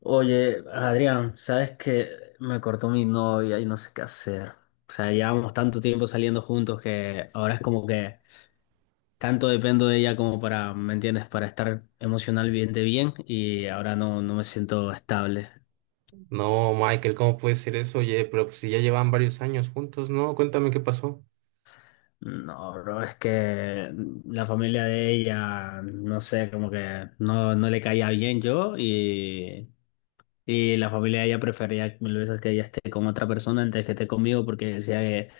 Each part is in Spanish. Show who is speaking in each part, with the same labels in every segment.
Speaker 1: Oye, Adrián, sabes que me cortó mi novia y no sé qué hacer. O sea, llevamos tanto tiempo saliendo juntos que ahora es como que tanto dependo de ella como para, ¿me entiendes? Para estar emocionalmente bien y ahora no, no me siento estable.
Speaker 2: No, Michael, ¿cómo puede ser eso? Oye, pero pues si ya llevan varios años juntos, ¿no? Cuéntame qué pasó.
Speaker 1: No, bro, es que la familia de ella, no sé, como que no, no le caía bien yo y la familia de ella prefería mil veces que ella esté con otra persona antes que esté conmigo porque decía que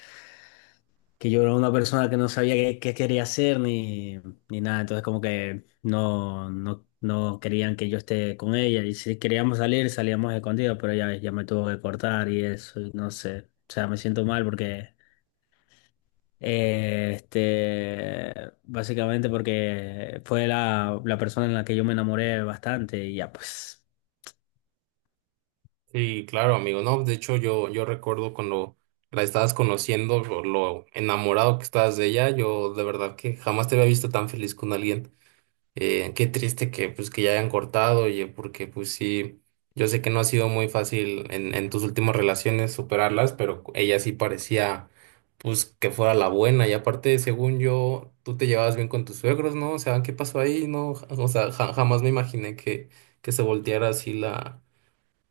Speaker 1: yo era una persona que no sabía qué, qué quería hacer ni, ni nada, entonces como que no, no, no querían que yo esté con ella, y si queríamos salir salíamos escondidos, pero ya, ves, ya me tuvo que cortar y eso, y no sé, o sea, me siento mal porque, eh, este, básicamente porque fue la persona en la que yo me enamoré bastante y ya pues,
Speaker 2: Sí, claro, amigo. No, de hecho, yo recuerdo cuando la estabas conociendo, lo enamorado que estabas de ella, yo de verdad que jamás te había visto tan feliz con alguien. Qué triste que pues que ya hayan cortado, oye, porque pues sí, yo sé que no ha sido muy fácil en tus últimas relaciones superarlas, pero ella sí parecía pues que fuera la buena. Y aparte, según yo, tú te llevabas bien con tus suegros, ¿no? O sea, ¿qué pasó ahí? No, o sea, jamás me imaginé que se volteara así la,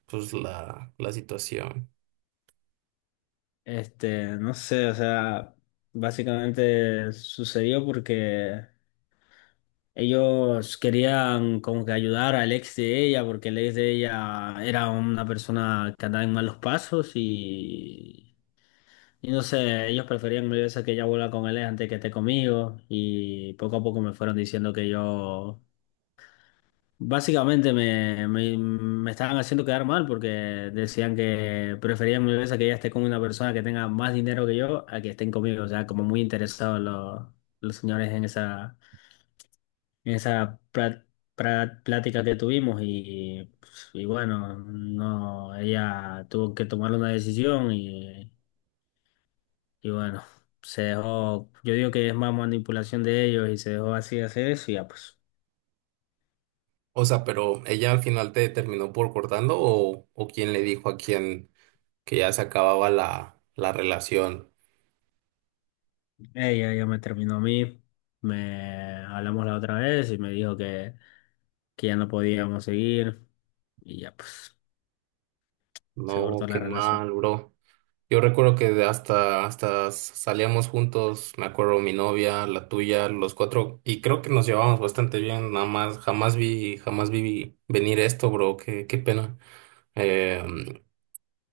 Speaker 2: pues la, la situación.
Speaker 1: este, no sé, o sea, básicamente sucedió porque... Ellos querían como que ayudar al ex de ella, porque el ex de ella era una persona que andaba en malos pasos y no sé, ellos preferían mil veces que ella vuelva con él antes que esté conmigo, y poco a poco me fueron diciendo que yo... Básicamente me, me, me estaban haciendo quedar mal porque decían que preferían mil veces que ella esté con una persona que tenga más dinero que yo a que estén conmigo. O sea, como muy interesados los señores en esa plática que tuvimos. Y bueno, no, ella tuvo que tomar una decisión y bueno, se dejó. Yo digo que es más manipulación de ellos y se dejó así hacer eso y ya pues.
Speaker 2: O sea, pero ella al final te terminó por cortando o quién le dijo a quién que ya se acababa la relación.
Speaker 1: Ella ya me terminó a mí, me hablamos la otra vez y me dijo que ya no podíamos seguir, y ya pues se
Speaker 2: No,
Speaker 1: cortó
Speaker 2: qué
Speaker 1: la relación.
Speaker 2: mal, bro. Yo recuerdo que hasta salíamos juntos, me acuerdo mi novia, la tuya, los cuatro, y creo que nos llevábamos bastante bien, nada más, jamás vi venir esto, bro, qué pena. Eh,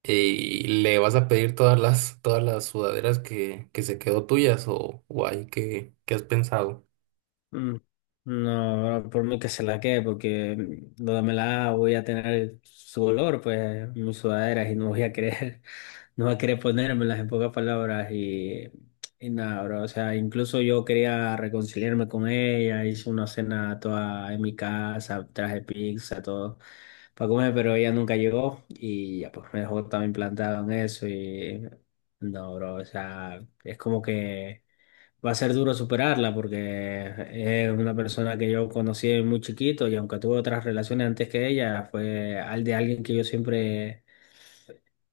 Speaker 2: y le vas a pedir todas las sudaderas que se quedó tuyas, o ahí, ¿qué has pensado?
Speaker 1: Mm, no, no, por mí que se la quede, porque no me la haga, voy a tener su olor, pues, en mis sudaderas y no voy a querer, no voy a querer ponérmelas, en pocas palabras, y nada, bro. O sea, incluso yo quería reconciliarme con ella, hice una cena toda en mi casa, traje pizza, todo para comer, pero ella nunca llegó y ya pues me dejó también plantado en eso, y no, bro, o sea, es como que va a ser duro superarla porque es una persona que yo conocí muy chiquito y aunque tuve otras relaciones antes que ella, fue al de alguien que yo siempre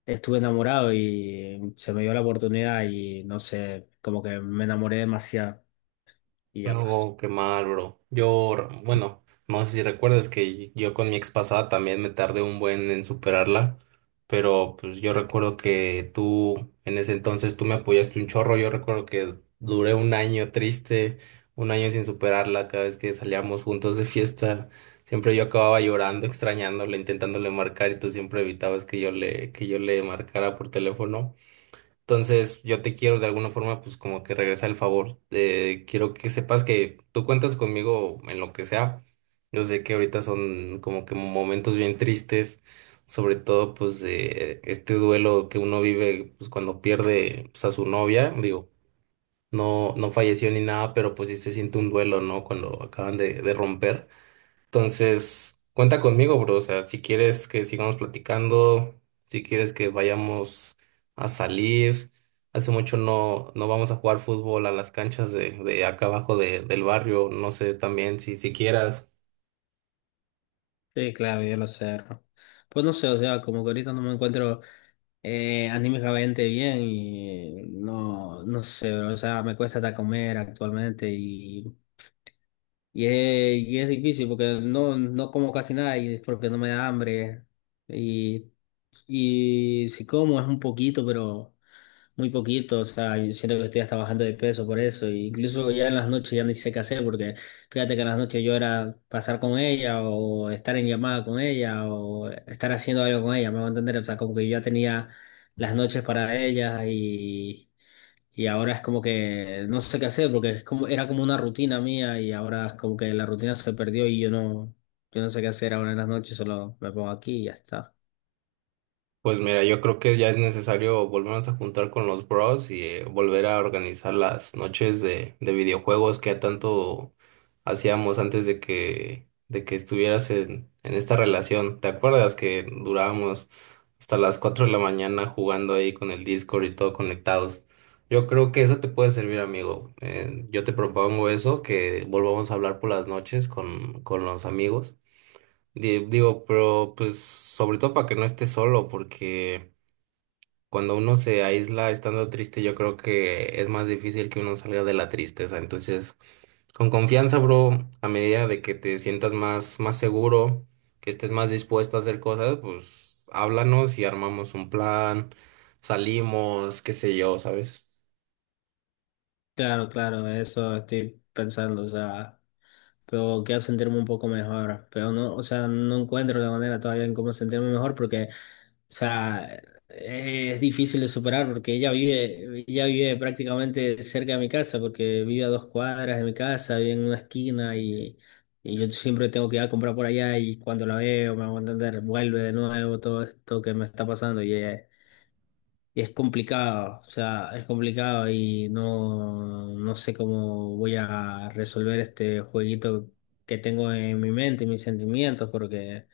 Speaker 1: estuve enamorado y se me dio la oportunidad y no sé, como que me enamoré demasiado y ya pues.
Speaker 2: No, qué mal, bro. Bueno, no sé si recuerdas que yo con mi ex pasada también me tardé un buen en superarla, pero pues yo recuerdo que tú, en ese entonces tú me apoyaste un chorro, yo recuerdo que duré un año triste, un año sin superarla, cada vez que salíamos juntos de fiesta, siempre yo acababa llorando, extrañándola, intentándole marcar y tú siempre evitabas que yo le marcara por teléfono. Entonces, yo te quiero de alguna forma, pues como que regresar el favor. Quiero que sepas que tú cuentas conmigo en lo que sea. Yo sé que ahorita son como que momentos bien tristes, sobre todo pues de este duelo que uno vive pues cuando pierde pues, a su novia. Digo, no, no falleció ni nada, pero pues sí se siente un duelo, ¿no? Cuando acaban de romper. Entonces, cuenta conmigo, bro. O sea, si quieres que sigamos platicando, si quieres que vayamos a salir. Hace mucho no vamos a jugar fútbol a las canchas de acá abajo del barrio. No sé también si quieras.
Speaker 1: Sí, claro, yo lo cerro. Pues no sé, o sea, como que ahorita no me encuentro anímicamente bien y no, no sé, o sea, me cuesta hasta comer actualmente y, y, es, y es difícil porque no, no como casi nada y es porque no me da hambre y, y si como es un poquito, pero muy poquito, o sea, yo siento que estoy hasta bajando de peso por eso, e incluso ya en las noches ya ni sé qué hacer porque... Fíjate que en las noches yo era pasar con ella o estar en llamada con ella o estar haciendo algo con ella, me va a entender. O sea, como que yo ya tenía las noches para ella y ahora es como que no sé qué hacer porque es como, era como una rutina mía y ahora es como que la rutina se perdió y yo no, yo no sé qué hacer ahora en las noches, solo me pongo aquí y ya está.
Speaker 2: Pues mira, yo creo que ya es necesario volvernos a juntar con los bros y volver a organizar las noches de videojuegos que tanto hacíamos antes de que estuvieras en esta relación. ¿Te acuerdas que durábamos hasta las 4 de la mañana jugando ahí con el Discord y todo conectados? Yo creo que eso te puede servir, amigo. Yo te propongo eso, que volvamos a hablar por las noches con los amigos. Digo, pero pues sobre todo para que no esté solo, porque cuando uno se aísla estando triste, yo creo que es más difícil que uno salga de la tristeza. Entonces, con confianza, bro, a medida de que te sientas más seguro, que estés más dispuesto a hacer cosas, pues háblanos y armamos un plan, salimos, qué sé yo, ¿sabes?
Speaker 1: Claro, claro, eso estoy pensando, o sea, pero quiero sentirme un poco mejor, pero no, o sea, no encuentro la manera todavía en cómo sentirme mejor porque, o sea, es difícil de superar porque ella vive prácticamente cerca de mi casa, porque vive a dos cuadras de mi casa, vive en una esquina y yo siempre tengo que ir a comprar por allá y cuando la veo, me hago entender, vuelve de nuevo todo esto que me está pasando y ella... y es complicado, o sea, es complicado y no, no sé cómo voy a resolver este jueguito que tengo en mi mente y mis sentimientos, porque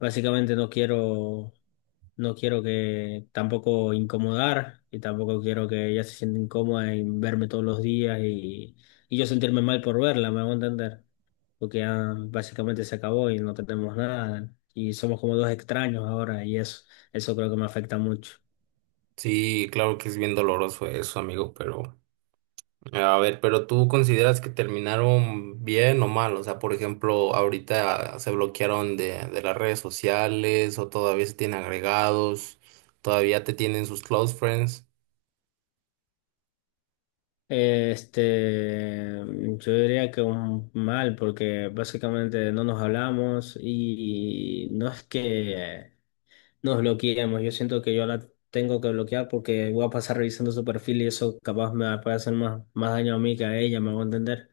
Speaker 1: básicamente no quiero, no quiero que tampoco incomodar y tampoco quiero que ella se sienta incómoda en verme todos los días y yo sentirme mal por verla, me hago entender, porque ya básicamente se acabó y no tenemos nada y somos como dos extraños ahora, y eso creo que me afecta mucho.
Speaker 2: Sí, claro que es bien doloroso eso, amigo, pero. A ver, pero tú consideras que terminaron bien o mal, o sea, por ejemplo, ahorita se bloquearon de las redes sociales o todavía se tienen agregados, todavía te tienen sus close friends.
Speaker 1: Este, yo diría que un mal, porque básicamente no nos hablamos y no es que nos bloqueemos. Yo siento que yo la tengo que bloquear porque voy a pasar revisando su perfil y eso capaz me puede hacer más, más daño a mí que a ella, me voy a entender.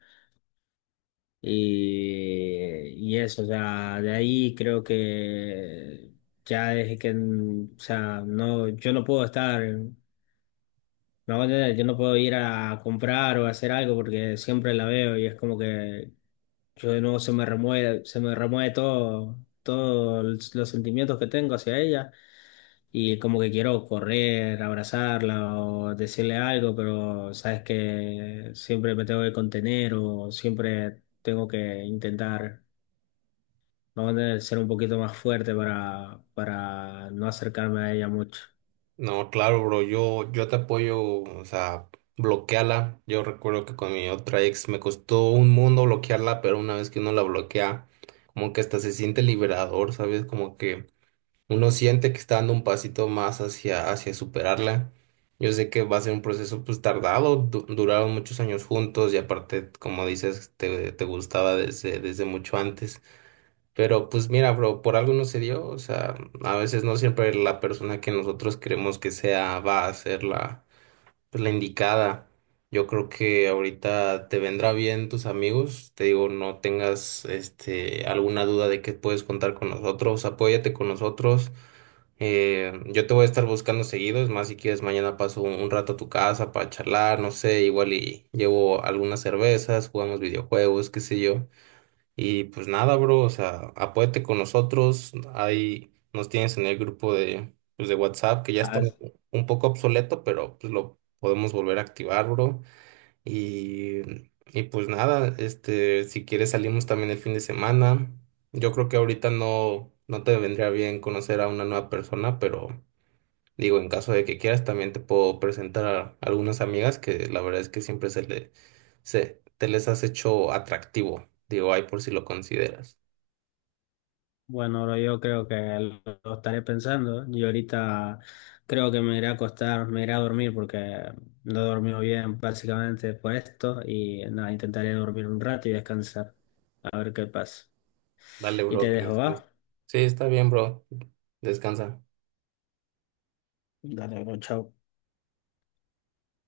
Speaker 1: Y eso, o sea, de ahí creo que ya es que, mm, o sea, no, yo no puedo estar. No, yo no puedo ir a comprar o a hacer algo porque siempre la veo y es como que yo de nuevo se me remueve todo, todos los sentimientos que tengo hacia ella y como que quiero correr, abrazarla o decirle algo, pero sabes que siempre me tengo que contener o siempre tengo que intentar, vamos a tener que ser un poquito más fuerte para no acercarme a ella mucho.
Speaker 2: No, claro, bro, yo te apoyo, o sea, bloqueala. Yo recuerdo que con mi otra ex me costó un mundo bloquearla, pero una vez que uno la bloquea, como que hasta se siente liberador, ¿sabes? Como que uno siente que está dando un pasito más hacia superarla. Yo sé que va a ser un proceso pues tardado, duraron muchos años juntos y aparte, como dices, te gustaba desde mucho antes. Pero pues mira, bro, por algo no se dio, o sea, a veces no siempre la persona que nosotros queremos que sea va a ser la pues la indicada. Yo creo que ahorita te vendrá bien tus amigos. Te digo, no tengas alguna duda de que puedes contar con nosotros. Apóyate con nosotros. Yo te voy a estar buscando seguido. Es más, si quieres, mañana paso un rato a tu casa para charlar, no sé, igual y llevo algunas cervezas, jugamos videojuegos, qué sé yo. Y pues nada, bro, o sea, apóyate con nosotros. Ahí nos tienes en el grupo de WhatsApp, que ya está un poco obsoleto, pero pues lo podemos volver a activar, bro. Y, y pues nada, si quieres salimos también el fin de semana. Yo creo que ahorita no te vendría bien conocer a una nueva persona, pero. Digo, en caso de que quieras, también te puedo presentar a algunas amigas que la verdad es que siempre te les has hecho atractivo. Digo, ahí por si lo consideras.
Speaker 1: Bueno, bro, yo creo que lo estaré pensando. Yo ahorita creo que me iré a acostar, me iré a dormir porque no he dormido bien básicamente por esto y nada, intentaré dormir un rato y descansar, a ver qué pasa.
Speaker 2: Dale,
Speaker 1: Y te
Speaker 2: bro, que
Speaker 1: dejo,
Speaker 2: descanses.
Speaker 1: ¿va?
Speaker 2: Sí, está bien, bro. Descansa.
Speaker 1: Dale, bro, chao.